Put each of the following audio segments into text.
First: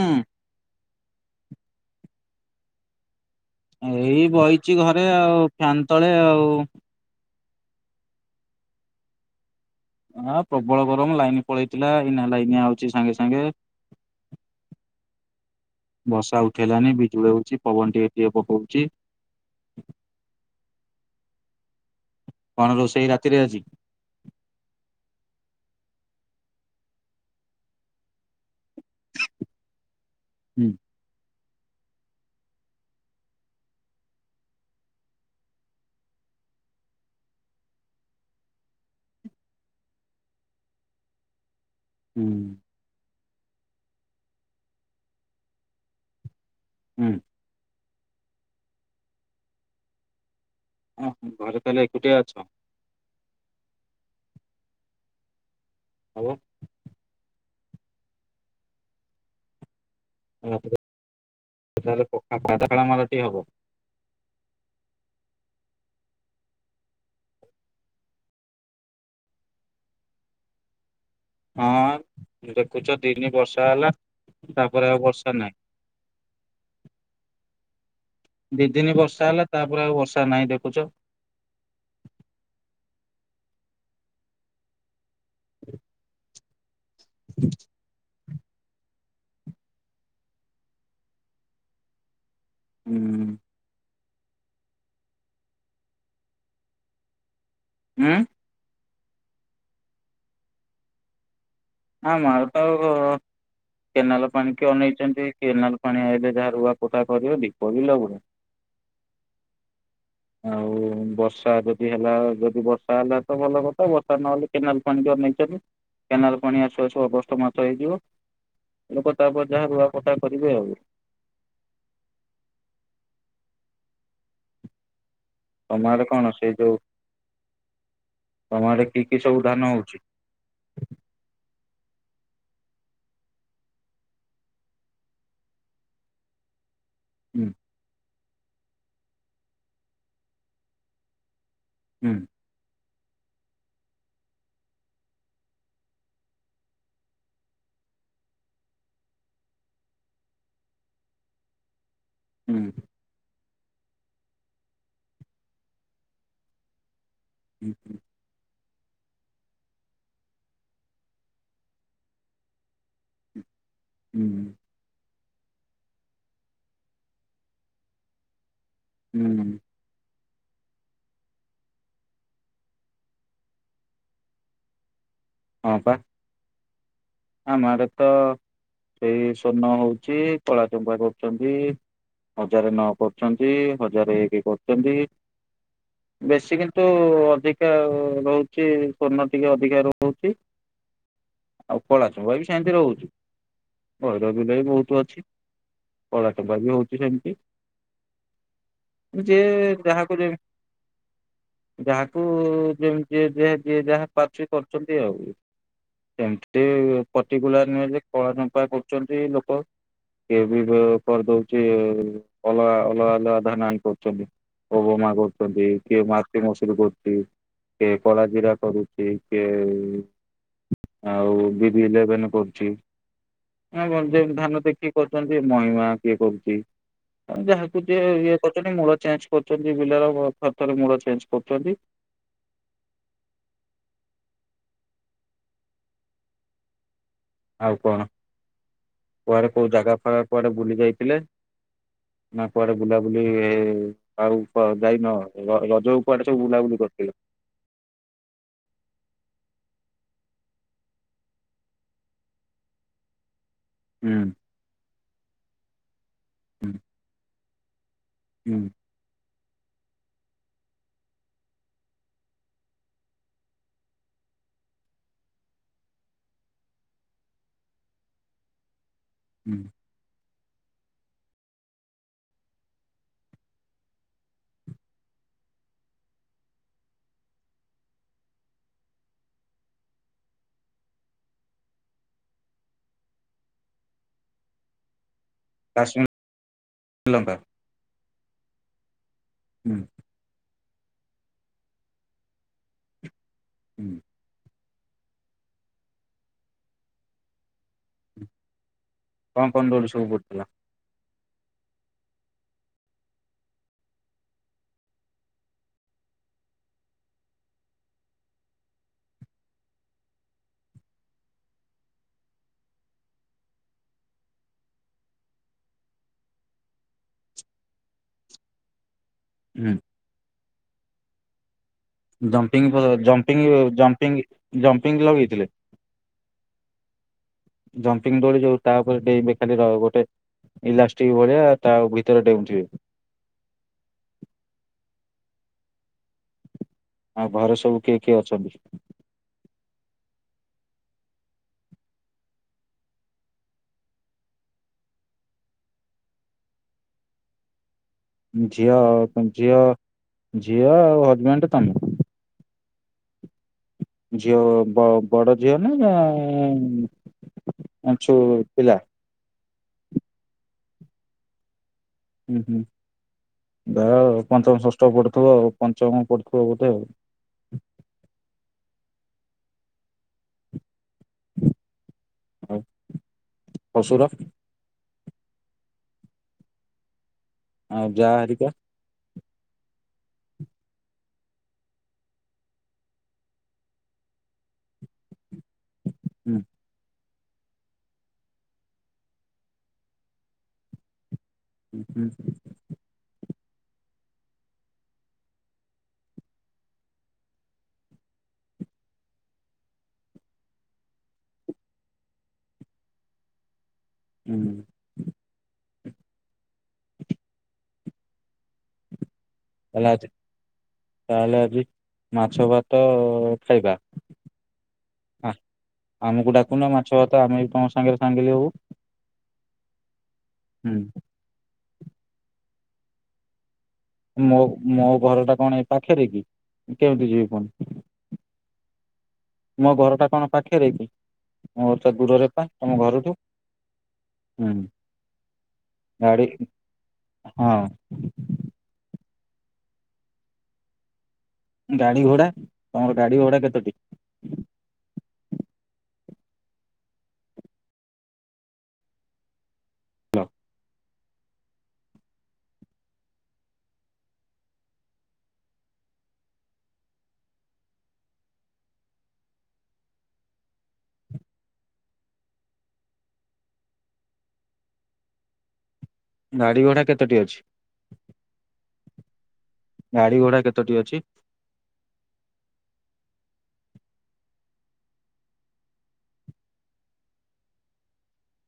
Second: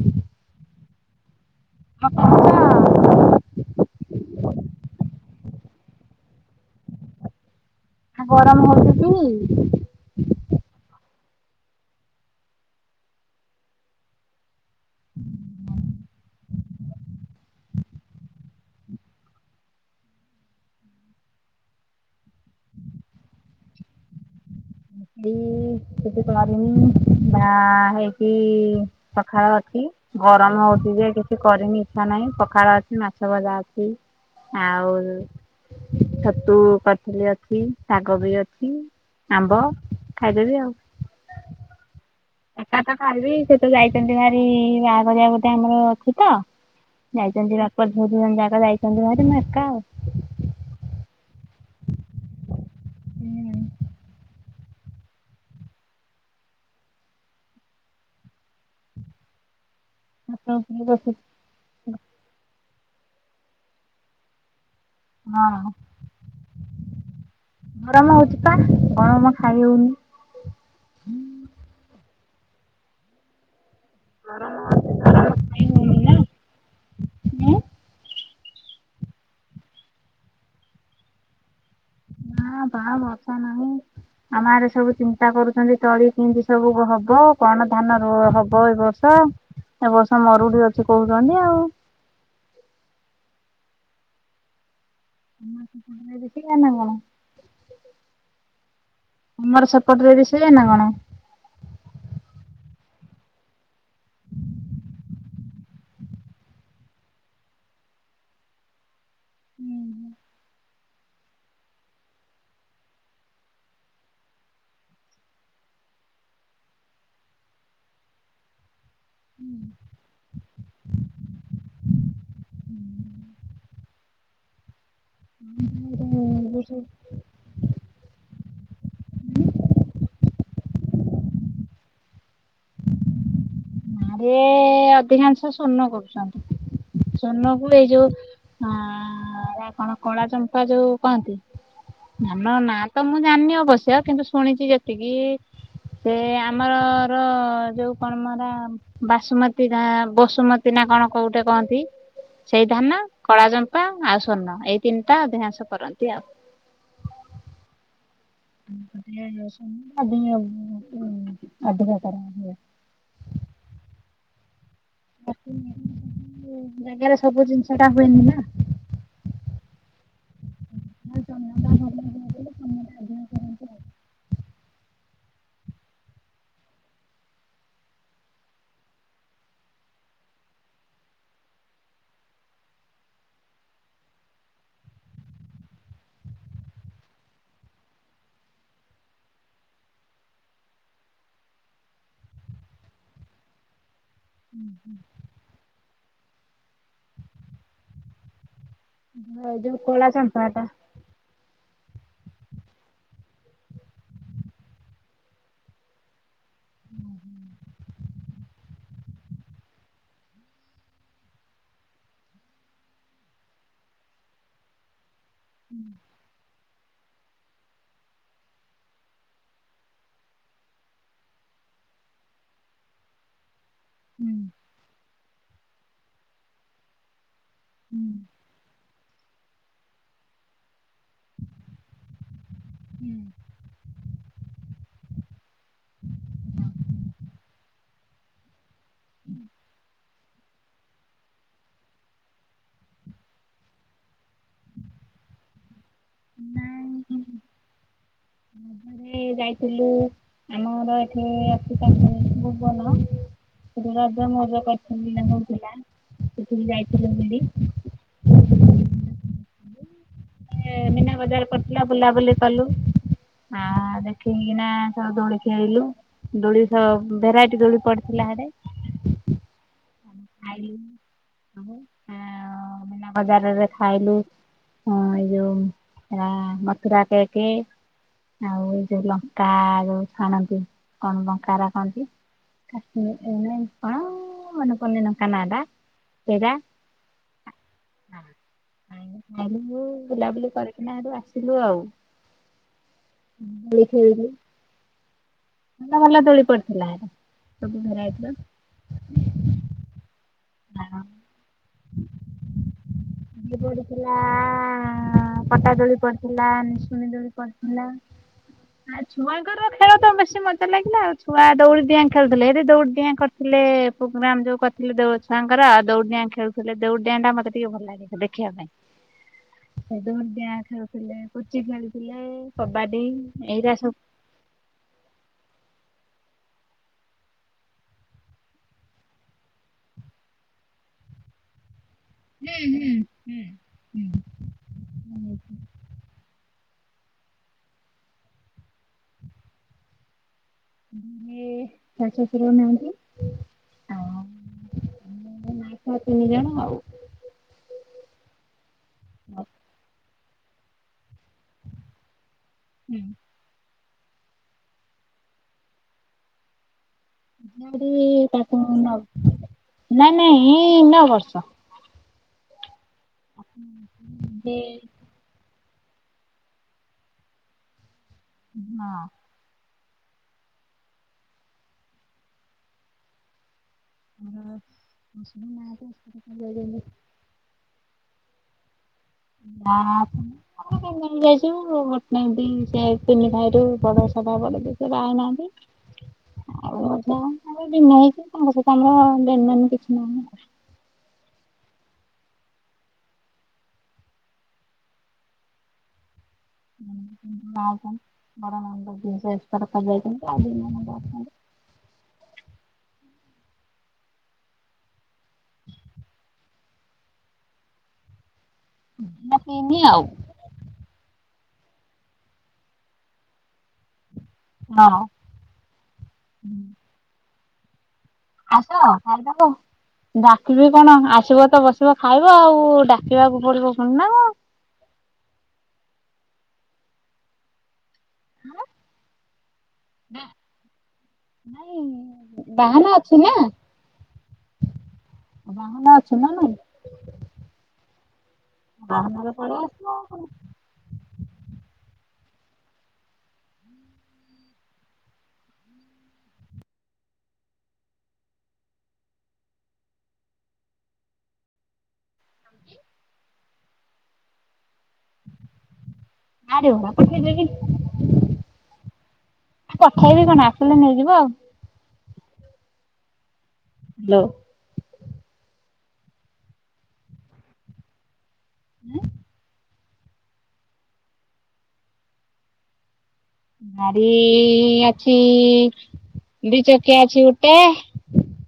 ହୁଁ [unintelligible] ଏଇ ବଇଛି ଘରେ ଆଉ ଫ୍ୟାନ ତଳେ ଆଉ। ଆ ଗରମ ହଉଛି କି। ଆ ପ୍ରବଳ ଗରମ ଲାଇନ ପଳେଇଥିଲା ଏଇନା ଲାଇନ ଆଉଛି ସାଙ୍ଗେ ସାଙ୍ଗେ। ବର୍ଷା ଉଠେଇଲାନି ବିଜୋଳୋ ହଉଛି ପବନ ଟିକେ ଟିକେ ପକଉଛି। କଣ ରୋଷେଇ ରାତିରେ ଆଜି। ହୁଁ। କିଛି କରିନି ନା ହେଇକି ପଖାଳ ଅଛି। ଗରମ ହୁଁ ହଉଚି ଯେକେ। କିଛି କରିନି ଇଚ୍ଛା ନାହିଁ ପଖାଳ ଅଛି ମାଛ ଭଜା ଅଛି ଆଉ। ଛତୁ କରି ଥିଲି ଅଛି ଶାଗ ବି ଅଛି। ଆମ୍ବ ଖାଇଦେବି ଆଉ। ହୁଁ। ଏକା ତ ଖାଇବି ସେ ତ ଯାଇଛନ୍ତି ଭାରି ବାହାଘରି ଆ ଗୋଟେ ଆମର ଅଛି ତ। ହୁଁ। ଯାଇଛନ୍ତି ବାପ, ଝୁଅ ଦି ଜଣ ଯାକ ଯାଇଛନ୍ତି ଭାରି ମୁଁ ଏକା ଆଉ। ଓ ଘରେ ତାହେଲେ ଏକୁଟିଆ ଅଛ। ଉଁ। ହଉ। ଆପଣ ଫୁଲ ଦେଖୁଛୁ। ସେ ତାହେଲେ ପକ୍କା କରଲା ମାଲଟିଏ ହବ। ହଁ। ଗରମ ହଉଛି ପା ଗରମ ଖାଇ ହଉନି। ହଁ ଦେଖୁଛ ଦିନି ବର୍ଷା ହେଲା ତାପରେ ଆଉ ବର୍ଷା ନାହିଁ। ହଉନି ନା ହୁଁ। ଦି ଦିନି ବର୍ଷା ହେଲା ତାପରେ ଆଉ ବର୍ଷା ନାହିଁ ଦେଖୁଛ। ନା ବା ବଷା ନାହିଁ ଆମ ଆଡେ ସବୁ ଚିନ୍ତା କରୁଛନ୍ତି ତଳି କିତି। ସବୁ ହବ କଣ ଧାନ ରୁ ହବ ଏ ବର୍ଷ। ତ ଏ ବର୍ଷ ମରୁଡି ଅଛି କହୁଛନ୍ତି ଆଉ ହୁଁ। ଉଁ ସୁକୁଟିର ଦେଖିଲାଣି ନା କଣ। ଉଁ। ଆମର ସେ ପଟରେ ବି ସେଇଆ ନା କଣ। ଆମ ଆଡେତ ଗୋ। କେନାଲ ପାଣି କି ଅନେଇଛନ୍ତି କେନାଲ ପାଣି ଆଇଲେ ଯାହା ରୁଆ ଫୋତା କରିବ ଦୀପ ବି ଲଗୁଏ। ହୁଁ ହୁଁ। ଆଉ। ବର୍ଷା ଯଦି ହେଲା ଯଦି ବର୍ଷା ହେଲା ତ ଭଲ କଥା ବର୍ଷା ନହେଲେ କେନାଲ ପାଣି କି ଅନେଇଛନ୍ତି। କେନାଲ ପାଣି ଆସୁ ଆସୁ ଅଗ ଷ୍ଟ ମାସ ହେଇଯିବ ଲୋକ ତାପରେ ଯାହା ରୁଆପୋତା କରିବେ ଆଉ। ତମ ଆଡେ କଣ ସେ ଯୋଉ ତମ ଆଡେ କି କି ସବୁ ଧାନ ହୋଉଛି। ଇଏ ଅଧିକାଂଶ ସ୍ୱର୍ଣ୍ଣ କରୁଛନ୍ତି ହୁଁ ସ୍ୱର୍ଣ୍ଣ କୁ ଏଇ ଯୋଉ ହଁ ଏରା କଣ କଳା ଚମ୍ପା ଯୋଉ କହନ୍ତି। ହୁଁ। ଧାନ ନା ତ ମୁଁ ଜାଣିନି ଅବଶ୍ୟ କିନ୍ତୁ ଶୁଣିଚି ଯେତିକି ସେ ଆମରର ଯୋଉ କଣ ମ ହେରା। ବାସୁମତୀ ନା ବସୁମତୀ ନା କଣ କୋଉଠେ କହନ୍ତି ସେଇ ହୁଁ ଧାନ। କଳାଚମ୍ପା ଆଉ ସ୍ଵର୍ଣ୍ଣ ଏଇ ତିନିଟା ଅଧିକାଂଶ କରନ୍ତି ଆଉ। [unintelligible] [unintelligible] ପିଆଜ ରସୁଣ [unintelligible] ଅଧିକ କରାହୁଏ। ହୁଁ। [unintelligible] ଜାଗାରେ ସବୁ ଜିନିଷ ଟା ହୁଏନି ନା। ହୁଁ। ହଁ ପା। ଆମ ଆଡେ ତ ସେଇ ସ୍ୱଣ୍ଣ ହୋଉଚି କଳାଚମ୍ପା କରୁଚନ୍ତି। ହଜାରେ ନଅ କରୁଚନ୍ତି ହଜାରେ ଏକ କରୁଚନ୍ତି। ବେଶୀ କିନ୍ତୁ ଅଧିକା ରହୁଚି ସ୍ୱର୍ଣ୍ଣ ଟିକେ ଅଧିକା ରହୁଚି। କଳାଚମ୍ପା ବି ସେମିତି ରହୁଚି ଗହିର ବିଲ ବି ବହୁତୁ ଅଛି। କଳାଚମ୍ପା ବି ହଉଚି ସେମିତି। ମୁଁ ଏ ଯିଏ ଯୋଉ ଯାହା କଳା କୁ ଯେମି ଚମ୍ପା ଟା। ଯାହାକୁ ଯେମିତି ଯି ଯିଏ ଯିଏ ଯାହା ପାରୁଚି କରୁଚନ୍ତି ଆଉ। ଏମିତି ପଟିକୁଲାର ନୁହେଁ ଯେ କଳାଚମ୍ପା କରୁଚନ୍ତି ଲୋକ। କିଏ ବି କରିଦୋଉଚି ଅଲଗା ଅଲଗା ଅଲଗା ଧାନ ଆଣି କରୁଚନ୍ତି। ଓ ବୋ ମା ଗୋ ଛନ୍ତି କିଏ ମାଟି ମସୁରି କରୁଚି କିଏ କଳା ଜିରା କରୁଚି କିଏ ଆଉ ବି ବି ଇଲେଭେନେ କରୁଚି ଆଉ କଣ ହୁଁ ଯେମିତି ଧାନ ଦେଖି କରୁଚନ୍ତି ମହିମା କିଏ କରୁଚି ଆଉ ଯାହାକୁ ହୁଁ ଯିଏ ଇଏ କରୁଚନ୍ତି ମୂଳ ଚେଞ୍ଜ କରୁଚନ୍ତି ବିଲର ଥରେ ଥରେ ମୂଳ ଚେଞ୍ଜ କରୁଚନ୍ତି। ହୁଁ। ଆଉ କଣ କୁଆଡେ କୋଉ ଜାଗା ଫାଗା କୁଆଡେ ବୁଲି ଯାଇଥିଲେ? ନା କୁଆଡେ ବୁଲାବୁଲି ହେ ଆଉ କୁଆଡେ ଯାଇନ ର ରଜକୁ କୁଆଡେ ସବୁ ବୁଲାବୁଲି କରିଥିଲ? ନାଇଁ ରଜରେ ଯାଇଥିଲୁ ଆମର ଏଠି ଅଛି ପାଖରେ ଭୂବନ। ସେଠି ହୁଁ ରଜ ମଉଜ କରିଚନ୍ତି ତାଙ୍କ ପିଲା ସେଠିକି ହୁଁ ଯାଇଥିଲୁ ବୁଲି। ହୁଁ। ଏ ମୀନା ବଜାର ପଡିଥିଲା ବୁଲାବୁଲି କଲୁ। ଆ ଦେଖିକିନା ସେ ଦୋଳିି ଖେଳିଲୁ। ଦୋଳି ସବ ଭେରାଇଟି ଦୋଳି ପଡିଥିଲା ହେଟେ। ହୁଁ। [unintelligible] ମୀନା ବଜାରରେ ଖାଇଲୁ ହଁ ଏଇ ଯୋଉ ହେରା ମଥୁରା କେକ୍। ଆଉ ଏଇ ଯୋଉ ଲଙ୍କା ଯୋଉ ଛାଣନ୍ତି କଣ ଲଙ୍କାଅରା କହନ୍ତି? କାଶ୍ମୀର ଏ ନାଇଁ କଣ? କନି ନଙ୍କା ନା ଟା କାଶ୍ମୀର ସେରା ଶ୍ରୀଲଙ୍କା ଆଇଲୁ ହୁଁ ଖାଇଲୁ ବୁଲାବୁଲି କରିକିନା ହେଟୁ ଆସିଲୁ ଆଉ। ଦୋଳି ହୁଁ ଖେଳିଳୁ ଭଲ ଭଲ ଦୋଳି ପଡିଥିଲା ସବୁ ଭେରାଇଟର। କଣ କଣ ଦୋଳି ସବୁ ପଡ଼ିଥିଲା? ଦୋଳି ପଡିଥିଲା ଆ ପଟା ଦୋଳି ପଡିଥିଲା ନିସୁନି ଦୋଳି ପଡିଥି ପଡିଥିଲା [unintelligible] ଆଉ ଛୁଆଙ୍କର ଖେଳ ତ ବେଶୀ ମଜା ଲାଗିଲା ଆଉ ଛୁଆ ଦୌଡିି ଡିଆଁ ଖେଳୁଥିଲେ ଏଠି ଦୌଡି ଦିଆଁ ଖେ ଥିଲେ ପ୍ରୋଗ୍ରାମ ଯୋଉ କରିଥିଲେ ଦେଉଳ ଛ। ତାଙ୍କର ଆ ଦୌଡ଼ି ଡିଆଁ ଖେଳୁଥିଲେ ଦୌଡ଼ି ଡିଆଁ ଟା ମୋତେ ଟିକେ ଭଲ ଲାଗେ ଦେଖିବା ପାଇଁ। ହୁଁ ସେ ଦୌଡିଡିଆଁ ଖେଳୁଥିଲେ ପୁଚି ଖେଳୁ ଜମ୍ପିିଙ୍ଗ ବ ଜମ୍ପିଂଙ୍ଗ ଅ ଜମ୍ପିଙ୍ଗ ଜମ୍ପିଙ୍ଗ ଲଗେଇଥିଲେ। ଜମ୍ପିଙ୍ଗ ଦୋଳି ଯୋଉ ତାପରେ ଡେଇଁବେ ଖାଲି ର ଗୋଟେ ଇଲାଷ୍ଟିକ ଭଳିଆ। ତା ଭିତରେ ଡେଉଁଚି। ହୁଁ [inaudible] ଆଉ ଘରେ ସବୁ କିଏ କିଏ ଅଛନ୍ତି? ଇଏ ଶାଶୁ ଶଶୁର ନାହାନ୍ତି ଆଉ [inaudible] ମା ଛୁଆ ତିନି ଜଣ ଆଉ। ଝିଅ ଝିଅ ଝିଅ ଆଉ ହଜବେଣ୍ଡ ତମେ। ହୁଁ। ଝିଅ ବ ବଡ ଝିଅ ନା ଆଉ? ନାଇଁ ନାଇଁ ନଅ ବର୍ଷ। ହୁଁ ହୁଁ ଯା ହଉ ପଞ୍ଚମ, ଯେ ଷଷ୍ଠ ପଢୁଥିବ ଆଉ ପଞ୍ଚମ ପଡୁଥିବ ବୋଧେ ଆଉ? ଘ୍ନ ଅସୁର [inaudible] ଆଉ ଯା ହେରିକା? ନା [inaudible] [unintelligible] ଯାଇଚୁ ବଟ ନେ ଏମତି ସେ ତିନି ଭାଇରୁ ବଡ ସଭା ବଡ ଯିଏ ସେ ବାହା ହେଇନାହାନ୍ତି। ହୁଁ ଆଉ କ ଭିନେ ହେଇଚୁ ତାଙ୍କ ସହିତ ଆମର ଲେନ ଦେନ କିଛି ନାହିଁ। [inaudible] ମା ଆଛନ୍ତି ବଡ ନଣନ୍ଦ ଯିଏ ଏକ୍ସପାଡ କରିଯାଇଛନ୍ତି ଆଉ ଦି ନଣନ୍ଦ ଅଛନ୍ତି। ହୁଁ। [inaudible] ହେଲା ଆଉ ଆଜି ତାହେଲେ ଆଜି ମାଛ ଭାତ ଖାଇବା। ହଁ। ହ ଆମକୁ ଡାକୁନ ମାଛ ଭାତ ଆମେ ବି ତମ ସାଙ୍ଗରେ ସାଙ୍ଗିଲି ହବୁ। ହଁ ଖାଇଦବ ଡାକିବି ହୁଁ କଣ ଆ ଥୂବ ତ ବସିବ ଖାଇବ ଆଉ ଡାକିବାକୁ ପଡିବ ପୁଣି ନା। କଣ? ମୋ ମୋ ଘର ଟା କଣ ଏ ପାଖରେ କି କେମିତି ଯିବି ପୁଣି। ହଁ? ମୋ ଘରଟା କଣ ନା ପାଖରେ କି? ମୋର ତ ଦୂରରେ ପା ନାଇଁ ତମ ବାହାନା ଘରଠୁ ଅଛି ନା। ବାହାନ ଅଛି ଗାଡି ନା ନାଇଁ? ହଁ। ବାହାନା ରେ ପଳେଇଆସିବ ଆଉ କଣ। ଗାଡି ଘୋଡା ତମର ଗାଡି ଘୋଡା କେତୋଟି? ହାଲୋ। ଆରୋ [unintelligible] କଥା ହେବି କଣ ଆସିଲେ ନେଇଯିବ ଆଉ। ହ୍ୟାଲୋ। ଗାଡି ଭଡା କେତୋଟି ଅଛି? ଏଁ ଗାଡି ଘୋଡା କେତୋଟି ଅଛି? ଗାଡି ଅଛି ଦି ଚକିଆ ଅଛି ଗୋଟେ।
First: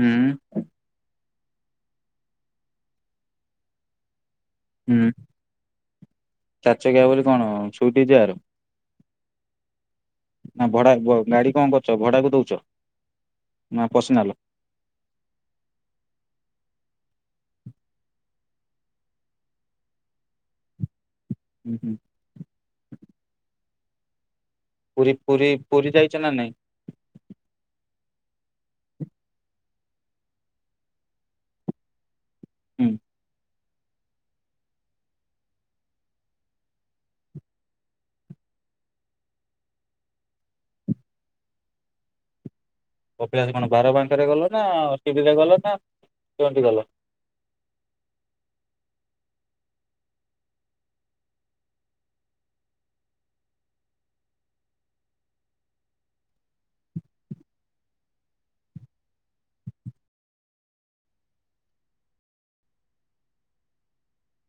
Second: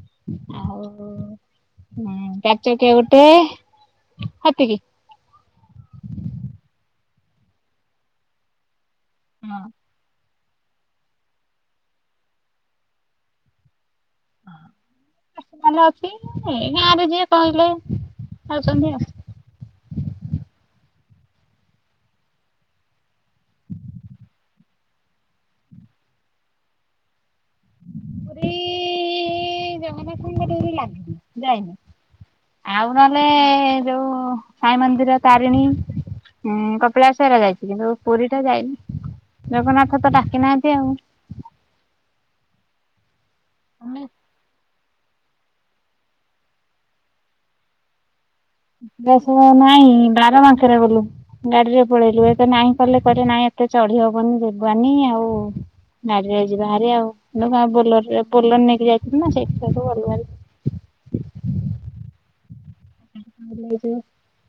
ହୁଁ। ଆଉ ଚାରିଚକିଆ ଗୋଟେ ହେତିକି। ହୁଁ ଚାରିଚକିଆ ବୋଲି କଣ ସୁଇଟ ଯାର? ହଁ। ନା ଭଡା ଗାଡି କଣ କରୁଛ ଭଡାକୁ ଦଉଛ ନା ପସିିନାଲ? ଅଛି ଭଲ ଅଛି ଏ ଗାଁରେ ଯିଏ କହିଲେ ଆଉଛନ୍ତି ଆଉ। ହୁଁ ହୁଁ। ପୁରୀ ପୁରୀ ପୁରୀ ଯାଇଛ ନା ନାଇଁ? ପୁରୀ ଜଗନ୍ନାଥଙ୍କ ଡୋରି ଲାଗିନି ଯାଇନି। ଆଉ ନହେଲେ ଯୋଉ ସାଇ ମନ୍ଦିର ତାରିଣୀ ହୁଁ କପିଳାଶ ଯାଇଛି କିନ୍ତୁ ପୁରୀ ଟା ଯାଇନି ଜଗନ୍ନାଥ ତ ଡାକି ନାହାନ୍ତି ଆଉ। ଅଭ୍ୟାସ କଣ ବାର ଆମେ ବାରବଙ୍କାରେ ଗଲ ନା ଟିଭିରେ ଗଲ ନା କେମିତି ଗଲ? ବସମା ନାଇଁ ବାର ବାଙ୍କରେ ଗଲୁ। ଗାଡିରେ ପଳେଇଲୁ ଏତ ନାଇଁ କଲେ କରେ ନାହିଁ ଏତେ ଚଢି ହବନି ଯିବାନି ଆଉ ଗାଡ଼ିରେ ଯିବାହାରି ଆଉ ବୋଲରରେ ବୋଲର ନେଇକି ଯାଇଥିଲ ନା ସେଇଠୁ ସେଇଠୁ ଗଲୁହାରୀ। ତାପରେ ହେଟୁ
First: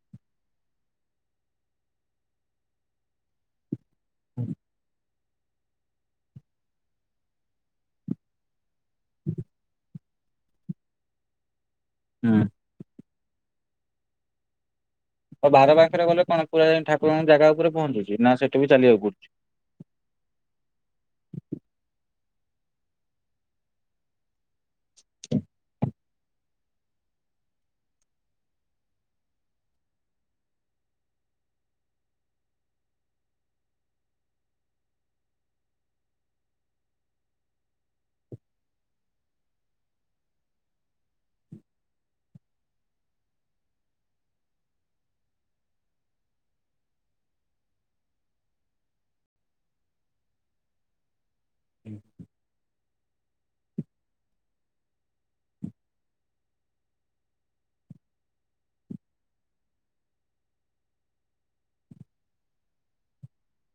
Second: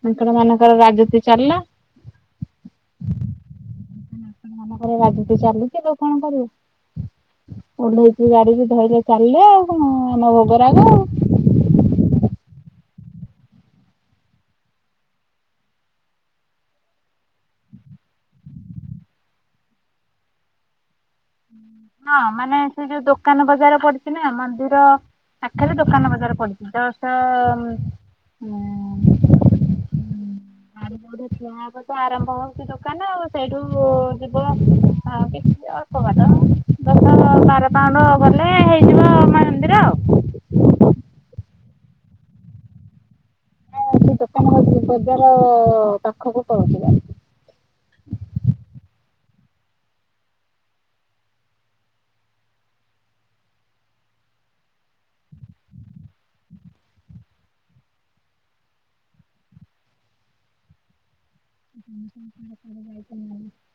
ମାଙ୍କଡ ମାନଙ୍କର ରାଜୁତି ଚାଲିଲା। ମାନଙ୍କର ରାଜୁତି ଚାଲୁଚି କଣ କରିବୁ। ଓ଼ହେଇଲେଚୁ ଗାଡିରୁ ଧଇଲେ ଚାଲିଲେ ଆଉ କଣ ଆମ ଭୋଗ ରାଗ। ହୁଁ। ଆଉ ବାର ବାଙ୍କରେ ଗଲେ କଣ ପୁରା ଯାଇ ଠାକୁରଙ୍କ ଜାଗା ଉପରେ ପହଞ୍ଚୁଛି ନା ସେଠି ବି ଚାଲିବାକୁ ପଡୁଛି? ହୁଁ। ହଁ ମାନେ ସେ ଯୋଉ ଦୋକାନ ବଜାର ପଡିଛି ନା ମନ୍ଦିର ପାଖରେ ଦୋକାନ ବଜାର ପଡିଛି। ତ [unintelligible] ତ ଆରମ୍ଭ ହଉଛି ଦୋକାନ ଆଉ ସେଇଠୁ ଯିବ ଆ କିଛି ଅଳ୍ପ ବାଟ। ଦଶ ବାର ପାଉଣ୍ଡ ଗଲେ ହେଇଯିବ ମା ମନ୍ଦିର ହଁ ସେ ଦୋକାନ ହଉଛି ବଜାର ପାଖକୁ ପଳଉଥିଲା। ହୁଁ। [unintelligible]